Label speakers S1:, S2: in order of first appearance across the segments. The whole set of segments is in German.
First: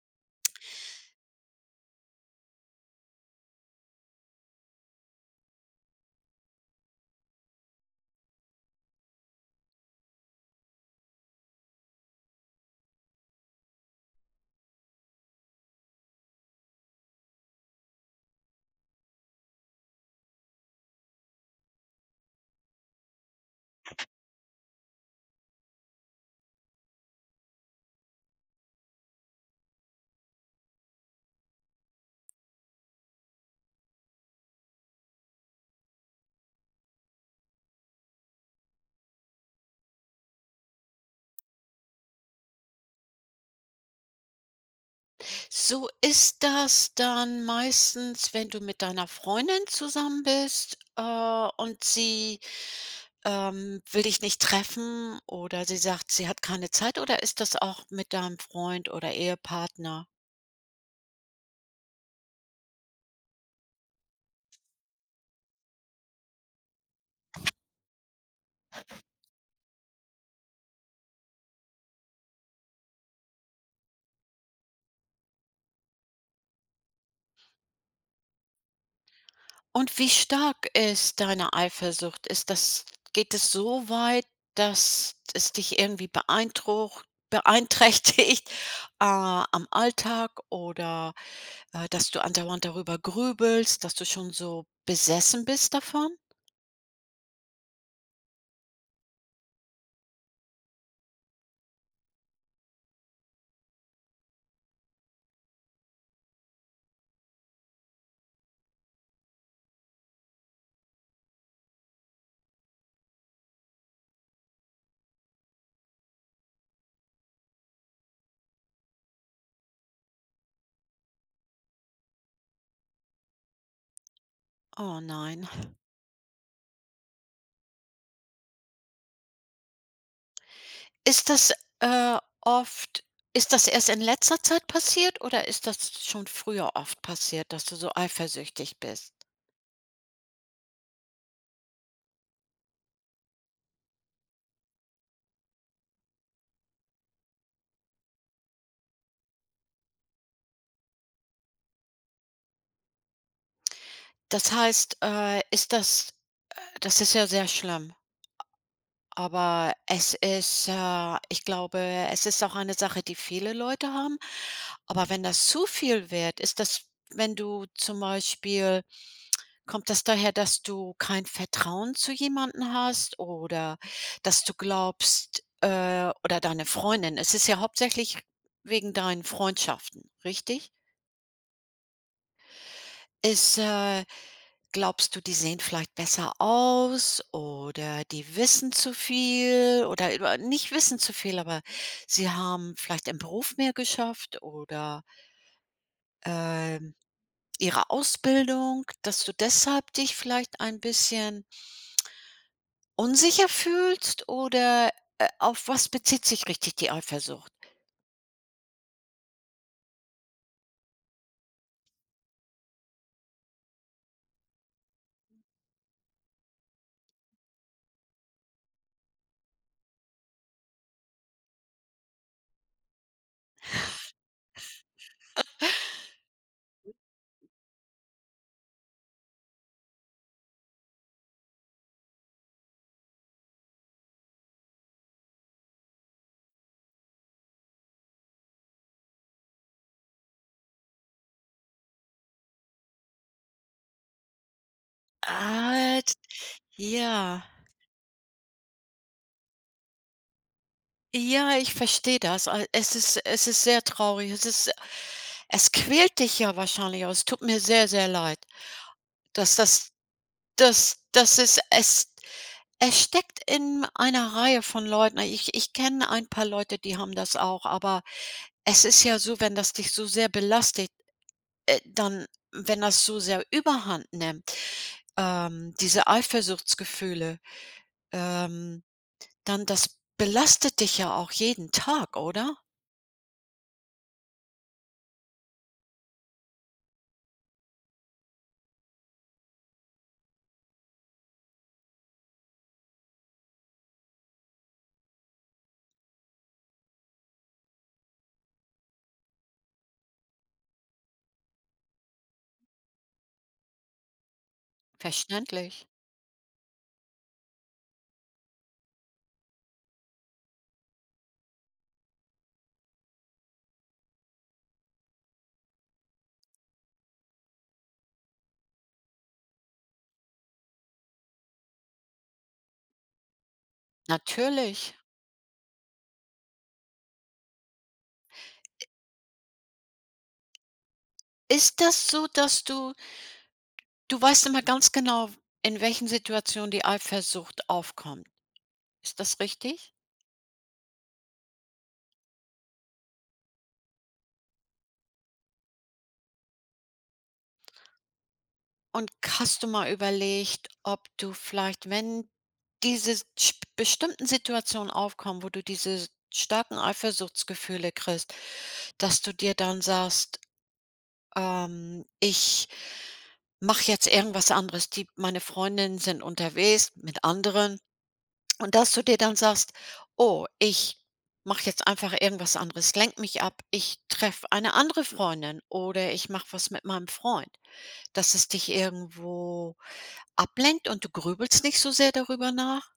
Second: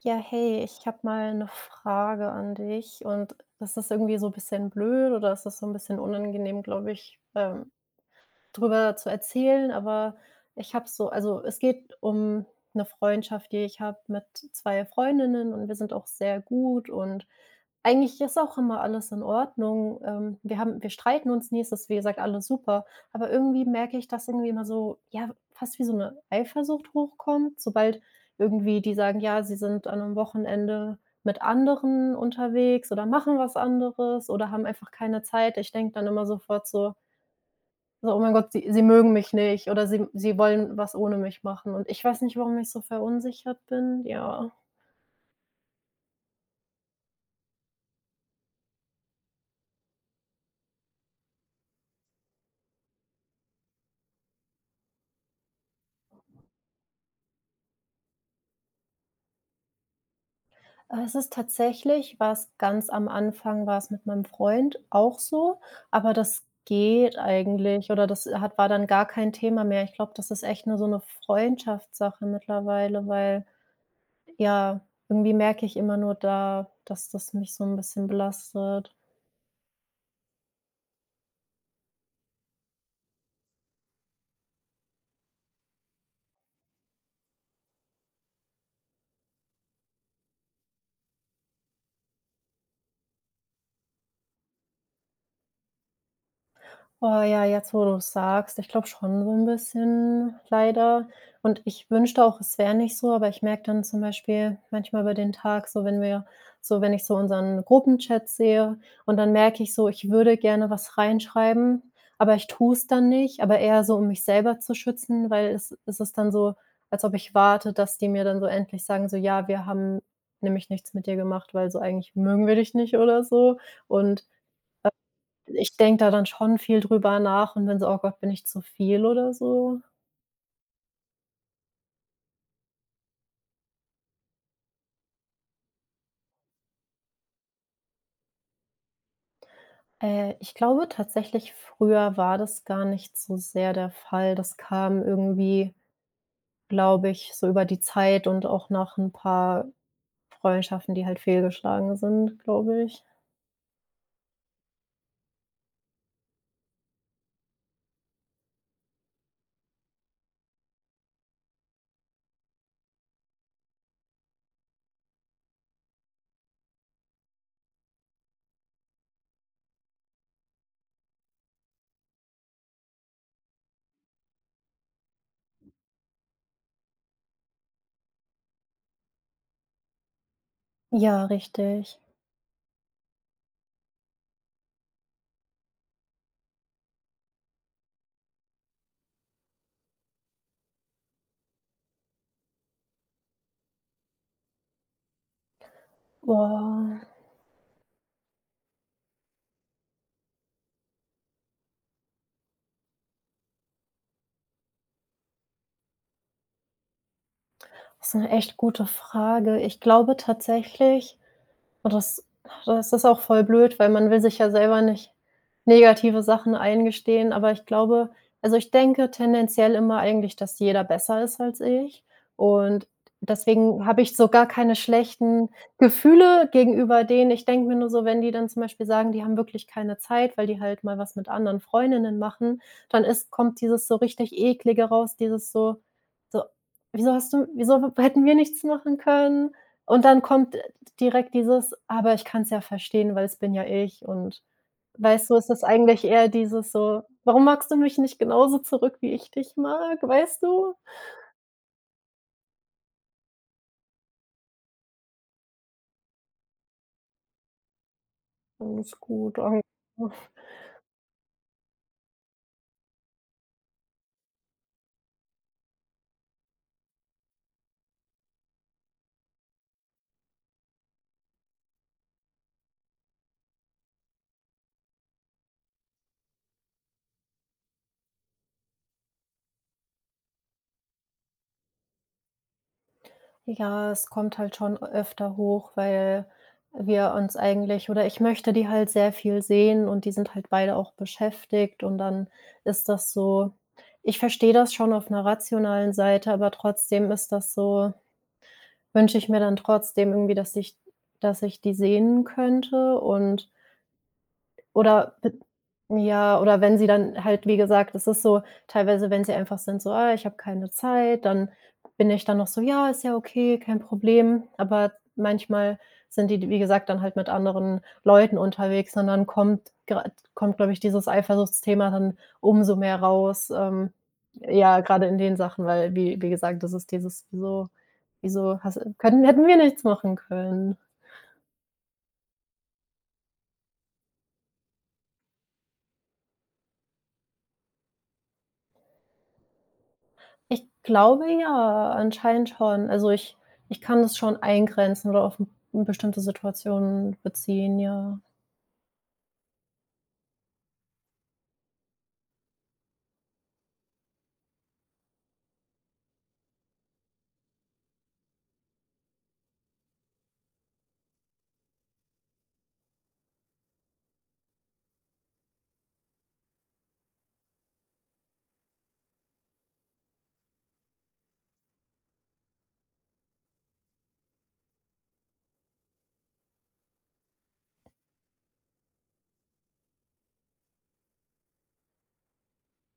S1: Ja, hey, ich habe mal eine Frage an dich, und das ist irgendwie so ein bisschen blöd, oder es ist so ein bisschen unangenehm, glaube ich, drüber zu erzählen. Aber ich habe so, also, es geht um eine Freundschaft, die ich habe mit 2 Freundinnen, und wir sind auch sehr gut, und eigentlich ist auch immer alles in Ordnung. Wir streiten uns nie, es ist, wie gesagt, alles super, aber irgendwie merke ich, dass irgendwie immer so, ja, fast wie so eine Eifersucht hochkommt, sobald irgendwie die sagen: „Ja, sie sind an einem Wochenende mit anderen unterwegs oder machen was anderes oder haben einfach keine Zeit.“ Ich denke dann immer sofort so: „Oh mein Gott, sie mögen mich nicht, oder sie wollen was ohne mich machen.“ Und ich weiß nicht, warum ich so verunsichert bin, ja.
S2: So ist das dann meistens, wenn du mit deiner Freundin zusammen bist, und sie, will dich nicht treffen oder sie sagt, sie hat keine Zeit, oder ist das auch mit deinem Freund oder Ehepartner?
S1: Aber es ist tatsächlich, war's ganz am Anfang war es mit meinem Freund auch so, aber das geht eigentlich, oder das hat war dann gar kein Thema mehr. Ich glaube, das ist echt nur so eine Freundschaftssache mittlerweile, weil, ja, irgendwie merke ich immer nur da, dass das mich so ein bisschen belastet.
S2: Und wie stark ist deine Eifersucht? Ist das Geht es so weit, dass es dich irgendwie beeindruckt beeinträchtigt, am Alltag, oder, dass du andauernd darüber grübelst, dass du schon so besessen bist davon?
S1: Boah, ja, jetzt, wo du sagst, ich glaube schon, so ein bisschen, leider. Und ich wünschte auch, es wäre nicht so, aber ich merke dann zum Beispiel manchmal über den Tag so, wenn ich so unseren Gruppenchat sehe, und dann merke ich so, ich würde gerne was reinschreiben, aber ich tue es dann nicht, aber eher so, um mich selber zu schützen, weil es ist dann so, als ob ich warte, dass die mir dann so endlich sagen, so: „Ja, wir haben nämlich nichts mit dir gemacht, weil so eigentlich mögen wir dich nicht“ oder so. Und
S2: Oh nein.
S1: ich denke da dann schon viel drüber nach und bin so: „Oh Gott, bin ich zu viel oder so?“
S2: Ist das, oft, ist das erst in letzter Zeit passiert oder ist das schon früher oft passiert, dass du so eifersüchtig bist?
S1: Ich glaube tatsächlich, früher war das gar nicht so sehr der Fall. Das kam irgendwie, glaube ich, so über die Zeit und auch nach 'n paar Freundschaften, die halt fehlgeschlagen sind, glaube ich.
S2: Das heißt, ist das das ist ja sehr schlimm. Aber es ist, ich glaube, es ist auch eine Sache, die viele Leute haben. Aber wenn das zu viel wird, ist das, wenn du zum Beispiel, kommt das daher, dass du kein Vertrauen zu jemanden hast, oder dass du glaubst, oder deine Freundin, es ist ja hauptsächlich wegen deinen Freundschaften, richtig?
S1: Ja, richtig.
S2: Ist, äh Glaubst du, die sehen vielleicht besser aus oder die wissen zu viel oder über nicht wissen zu viel, aber sie haben vielleicht im Beruf mehr geschafft, oder, ähm,
S1: Boah,
S2: ihre Ausbildung, dass du deshalb dich vielleicht ein bisschen unsicher fühlst, oder, auf was bezieht sich richtig die Eifersucht?
S1: das ist 'ne echt gute Frage. Ich glaube tatsächlich. Und das Das ist auch voll blöd, weil man will sich ja selber nicht negative Sachen eingestehen, aber ich glaube, also, ich denke tendenziell immer eigentlich, dass jeder besser ist als ich, und deswegen habe ich so gar keine schlechten
S2: Hm.
S1: Gefühle gegenüber denen. Ich denke mir nur so, wenn die dann zum Beispiel sagen, die haben wirklich keine Zeit, weil die halt mal was mit anderen Freundinnen machen, dann ist kommt dieses so richtig Eklige raus, dieses so: „Wieso hast du, wieso hätten wir nichts machen können?“ Und dann kommt direkt dieses: „Aber ich kann es ja verstehen, weil es bin ja ich.“ Und, weißt du, es ist
S2: Ah,
S1: eigentlich
S2: d
S1: eher dieses so:
S2: Ja.
S1: „Warum magst du mich nicht genauso zurück, wie ich dich mag?“ Weißt du?
S2: Ja, ich verstehe das. Al es ist sehr traurig. Es ist, es quält dich ja wahrscheinlich auch. Es tut mir sehr, sehr leid,
S1: Alles gut.
S2: dass das, Das ist es, es steckt in einer Reihe von Leuten. Ich kenne ein paar Leute, die haben das auch, aber es ist ja so, wenn das dich so sehr belastet, dann, wenn das so sehr Überhand nimmt, diese Eifersuchtsgefühle, ähm, dann das belastet dich ja auch jeden Tag, oder?
S1: Ja, es kommt halt schon öfter hoch, weil wir uns eigentlich, oder ich möchte die halt sehr viel sehen, und die sind halt beide auch beschäftigt, und dann ist das so, ich verstehe das schon auf einer rationalen Seite, aber trotzdem ist das so, wünsche ich mir dann trotzdem irgendwie, dass ich, die sehen könnte, und oder b
S2: Verständlich.
S1: ja, oder wenn sie dann halt, wie gesagt, es ist so teilweise, wenn sie einfach sind so: „Ah, ich habe keine Zeit“, dann bin ich dann noch so: „Ja, ist ja okay, kein Problem.“ Aber manchmal sind die, wie gesagt, dann halt mit anderen Leuten unterwegs, und dann kommt, glaube ich, dieses Eifersuchtsthema dann umso mehr raus, ja,
S2: Natürlich.
S1: gerade in den Sachen, weil wie gesagt, das ist dieses: „Wieso, hätten wir nichts machen können?“
S2: Ist das so, dass du weißt immer ganz genau, in welchen Situationen die Eifersucht aufkommt. Ist das richtig?
S1: Ich glaube, ja, anscheinend schon. Also, ich kann das schon eingrenzen oder auf 'n bestimmte Situationen beziehen, ja.
S2: Und hast du mal überlegt, ob du vielleicht, wenn diese bestimmten Situationen aufkommen, wo du diese starken Eifersuchtsgefühle kriegst, dass du dir dann sagst, ich mache jetzt irgendwas anderes. Die, meine Freundinnen sind unterwegs mit anderen, und dass du dir dann sagst: „Oh, ich mache jetzt einfach irgendwas anderes, lenke mich ab. Ich treffe eine andere Freundin oder ich mache was mit meinem Freund.“ Dass es dich irgendwo ablenkt und du grübelst nicht so sehr darüber nach?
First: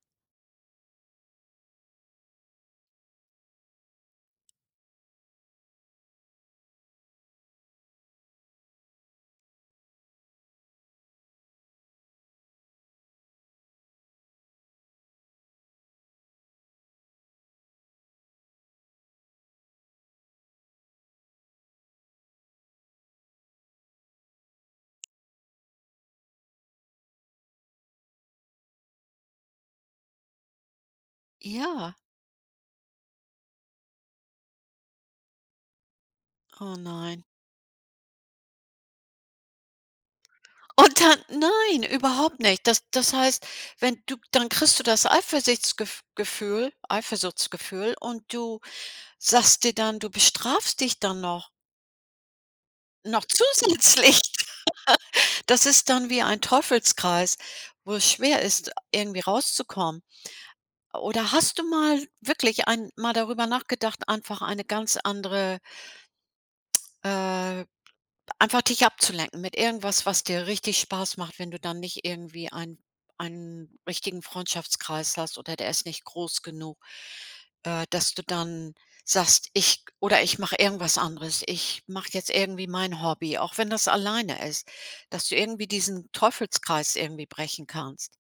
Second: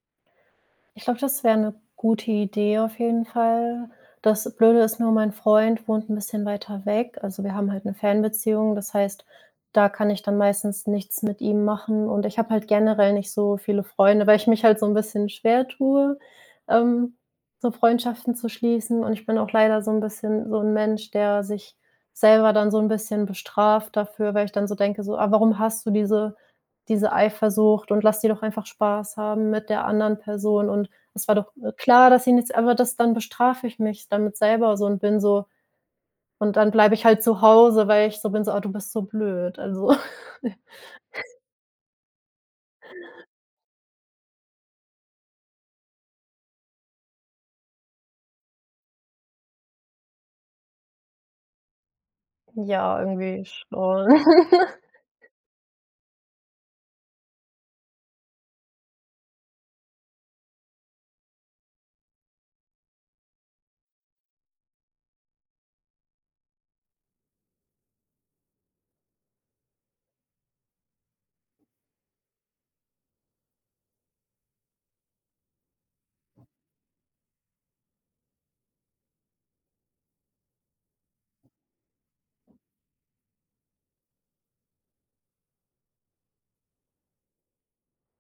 S1: Ich glaube, das wäre eine gute Idee auf jeden Fall. Das Blöde ist nur, mein Freund wohnt ein bisschen weiter weg. Also, wir haben halt eine Fernbeziehung. Das heißt, da kann ich dann meistens nichts mit ihm machen, und ich habe halt generell nicht so viele Freunde, weil ich mich halt so ein bisschen schwer tue, ähm, so Freundschaften zu schließen, und ich bin auch leider so ein bisschen so ein Mensch, der sich selber dann so ein bisschen bestraft dafür, weil ich dann so denke so: „Ah, warum hast du diese Eifersucht, und lass die doch einfach Spaß haben mit der anderen Person, und es war doch,
S2: Ja,
S1: klar, dass sie nichts“, aber das, dann bestrafe ich mich damit selber so und bin so, und dann
S2: oh
S1: bleibe ich halt
S2: nein.
S1: zu Hause, weil ich so bin so: „Ah, du bist so blöd.“ Also,
S2: Und dann nein, überhaupt nicht. Das heißt, wenn du dann, kriegst du das Eifersuchtsgefühl, und du sagst dir dann, du bestrafst dich dann
S1: ja,
S2: noch
S1: irgendwie schon.
S2: zusätzlich. Das ist dann wie ein Teufelskreis, wo es schwer ist, irgendwie rauszukommen. Oder hast du mal wirklich ein Mal darüber nachgedacht, einfach eine ganz andere, äh einfach dich abzulenken mit irgendwas, was dir richtig Spaß macht, wenn du dann nicht irgendwie einen richtigen Freundschaftskreis hast oder der ist nicht groß genug, dass du dann sagst: „Ich, oder ich mache irgendwas anderes. Ich mache jetzt irgendwie mein Hobby“, auch wenn das alleine ist, dass du irgendwie diesen Teufelskreis irgendwie brechen kannst.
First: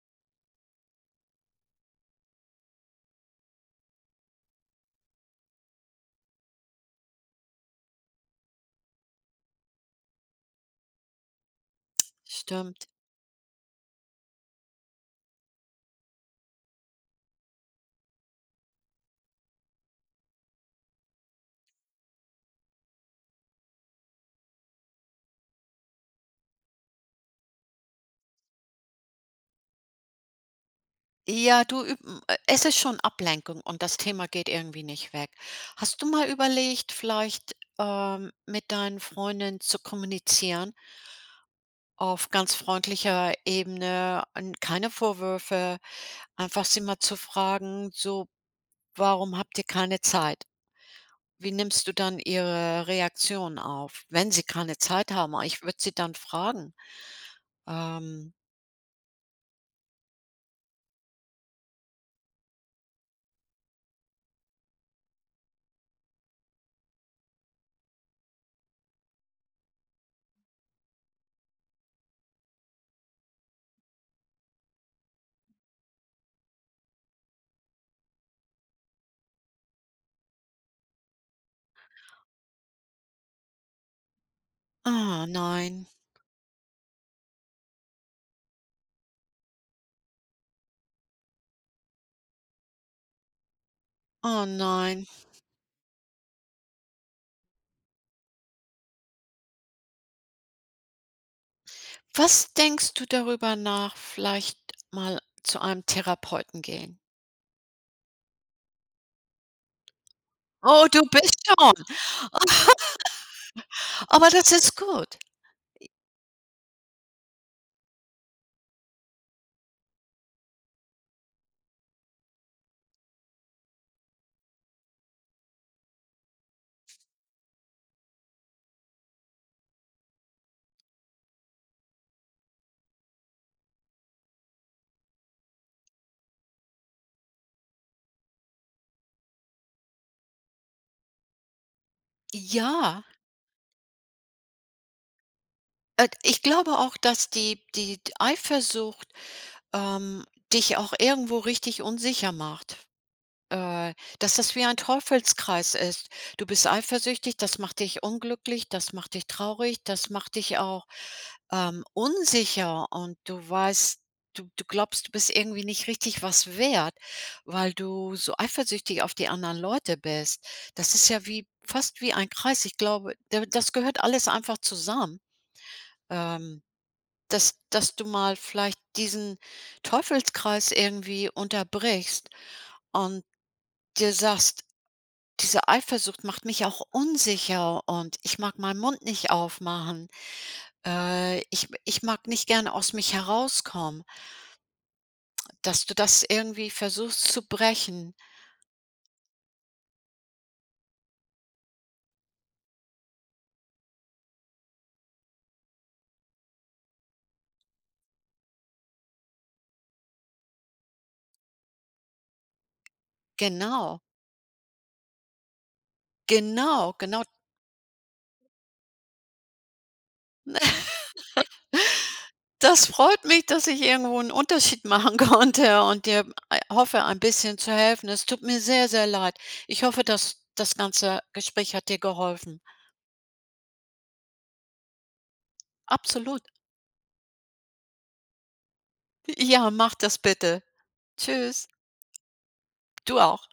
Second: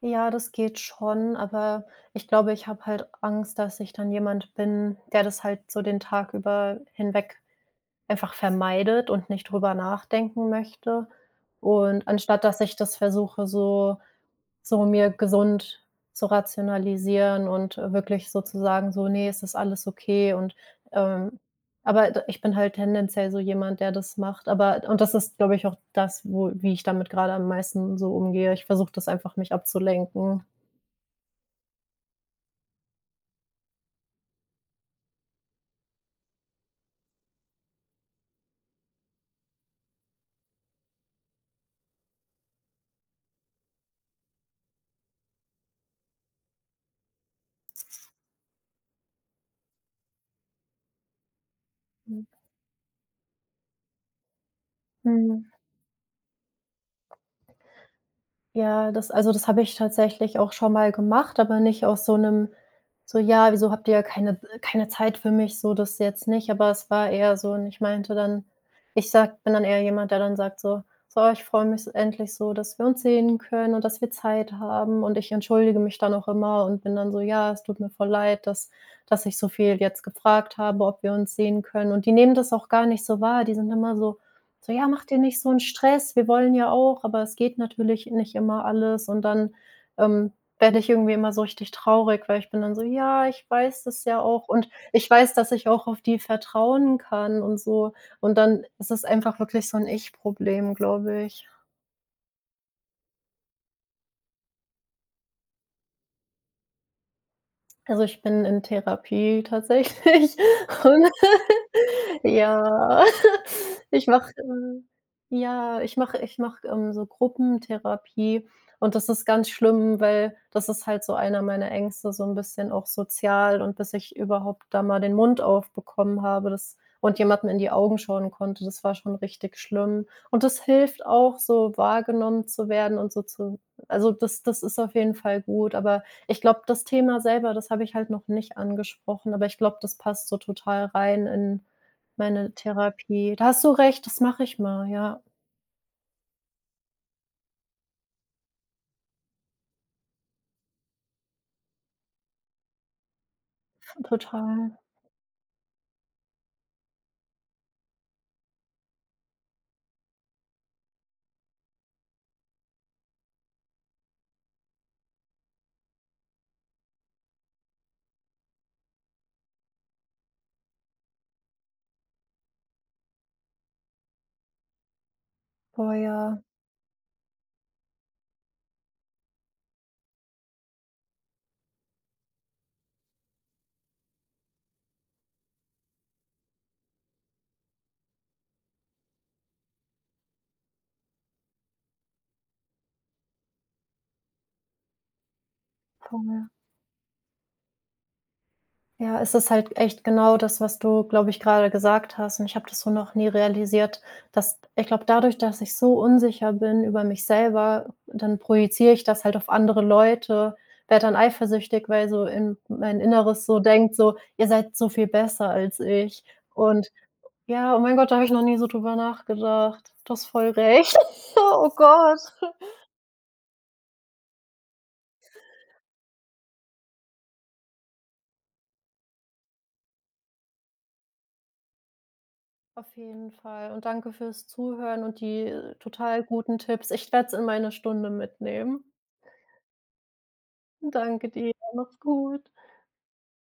S1: Ja, das geht schon, aber ich glaube, ich habe halt Angst, dass ich dann jemand bin, der das halt so den Tag über hinweg einfach vermeidet und nicht drüber nachdenken möchte. Und anstatt dass ich
S2: Stimmt.
S1: das versuche, so mir gesund zu rationalisieren und, wirklich sozusagen so: „Nee, es ist alles okay“ und, ähm aber d ich bin halt tendenziell so jemand, der das macht, aber, und das ist, glaube ich, auch das, wo wie ich damit gerade am meisten so umgehe. Ich versuche das einfach, mich abzulenken.
S2: Ja, du, üb hm, es ist schon Ablenkung und das Thema geht irgendwie nicht weg. Hast du mal überlegt, vielleicht, mit deinen Freundinnen zu kommunizieren auf ganz freundlicher Ebene und keine Vorwürfe, einfach sie mal zu fragen, so: „Warum habt ihr keine Zeit?“ Wie nimmst du dann ihre Reaktion auf, wenn sie keine Zeit haben?
S1: Mhm.
S2: Ich würde sie dann fragen, ähm:
S1: Ja, das, also, das habe ich tatsächlich auch schon mal gemacht, aber nicht aus so einem so: „Ja, wieso habt ihr keine Zeit für mich?“ So das jetzt nicht, aber es war eher so, und ich meinte dann, ich sage bin dann eher jemand, der dann sagt so: „So, ich freue mich endlich so, dass wir uns sehen können und dass wir Zeit haben.“ Und ich entschuldige mich dann auch immer und bin dann so: „Ja, es tut mir voll leid, dass ich so viel jetzt gefragt habe, ob wir uns sehen können.“ Und die nehmen das auch gar nicht so wahr. Die sind immer so: „Ja, mach dir
S2: „Oh
S1: nicht so 'n
S2: nein,
S1: Stress, wir wollen ja auch“, aber es geht natürlich nicht immer alles, und dann, ähm, werde ich irgendwie immer so richtig traurig, weil ich bin dann so: „Ja, ich weiß das ja
S2: oh
S1: auch, und
S2: nein.“
S1: ich weiß, dass ich auch auf die vertrauen kann“ und so. Und dann ist es einfach wirklich so ein Ich-Problem, glaube ich.
S2: Was denkst du darüber nach, vielleicht mal zu einem Therapeuten gehen?
S1: Also, ich bin in Therapie tatsächlich
S2: Oh, du
S1: und
S2: bist schon,
S1: ja, ich
S2: aber
S1: mache,
S2: das ist gut.
S1: ja, ich mache, so Gruppentherapie, und das ist ganz schlimm, weil das ist halt so einer meiner Ängste, so ein bisschen auch sozial, und bis ich überhaupt da mal den Mund aufbekommen habe, das und jemanden in die Augen schauen konnte, das war schon richtig schlimm. Und das hilft auch, so wahrgenommen zu werden und so zu, also, das ist auf jeden Fall gut, aber ich glaube, das Thema selber, das habe ich halt noch nicht angesprochen, aber ich glaube, das passt so total rein in meine
S2: Ja,
S1: Therapie. Da hast du recht, das mache ich mal, ja,
S2: ich glaube auch, dass die Eifersucht, ähm, dich auch irgendwo richtig unsicher macht. Dass das wie
S1: total.
S2: ein Teufelskreis ist. Du bist eifersüchtig, das macht dich unglücklich, das macht dich traurig, das macht dich auch, unsicher, und du weißt, du glaubst, du bist irgendwie nicht richtig was wert, weil du so eifersüchtig auf die anderen Leute bist. Das ist ja wie, fast wie ein Kreis. Ich glaube, da das gehört alles einfach zusammen,
S1: Boah, ja,
S2: ähm, dass du mal vielleicht diesen Teufelskreis irgendwie unterbrichst und dir sagst: Diese Eifersucht macht mich auch unsicher und ich mag meinen Mund nicht aufmachen. Ich mag nicht gerne aus mich herauskommen, dass du
S1: voll.
S2: das
S1: Ja,
S2: irgendwie versuchst zu brechen.
S1: Ja, es ist halt echt genau das, was du, glaube ich, gerade gesagt hast, und ich habe das so noch nie realisiert, dass ich glaube, dadurch, dass ich so unsicher bin über mich selber, dann projiziere ich das halt auf andere Leute, werde dann eifersüchtig, weil so in mein Inneres so denkt
S2: Genau,
S1: so: „Ihr seid so viel besser als ich.“ Und,
S2: genau, genau.
S1: ja, oh mein Gott, da habe ich noch nie so drüber nachgedacht. Du hast voll recht. Oh Gott.
S2: Das freut mich, dass ich irgendwo einen Unterschied machen konnte und dir ei hoffe, ein bisschen zu helfen. Es tut mir sehr, sehr leid. Ich hoffe, dass das ganze Gespräch hat dir geholfen.
S1: Auf jeden Fall. Und danke fürs Zuhören und die, total
S2: Absolut.
S1: guten Tipps. Ich werde es in meine Stunde mitnehmen.
S2: Ja, mach das bitte.
S1: Danke dir.
S2: Tschüss.
S1: Mach's gut.
S2: Du auch.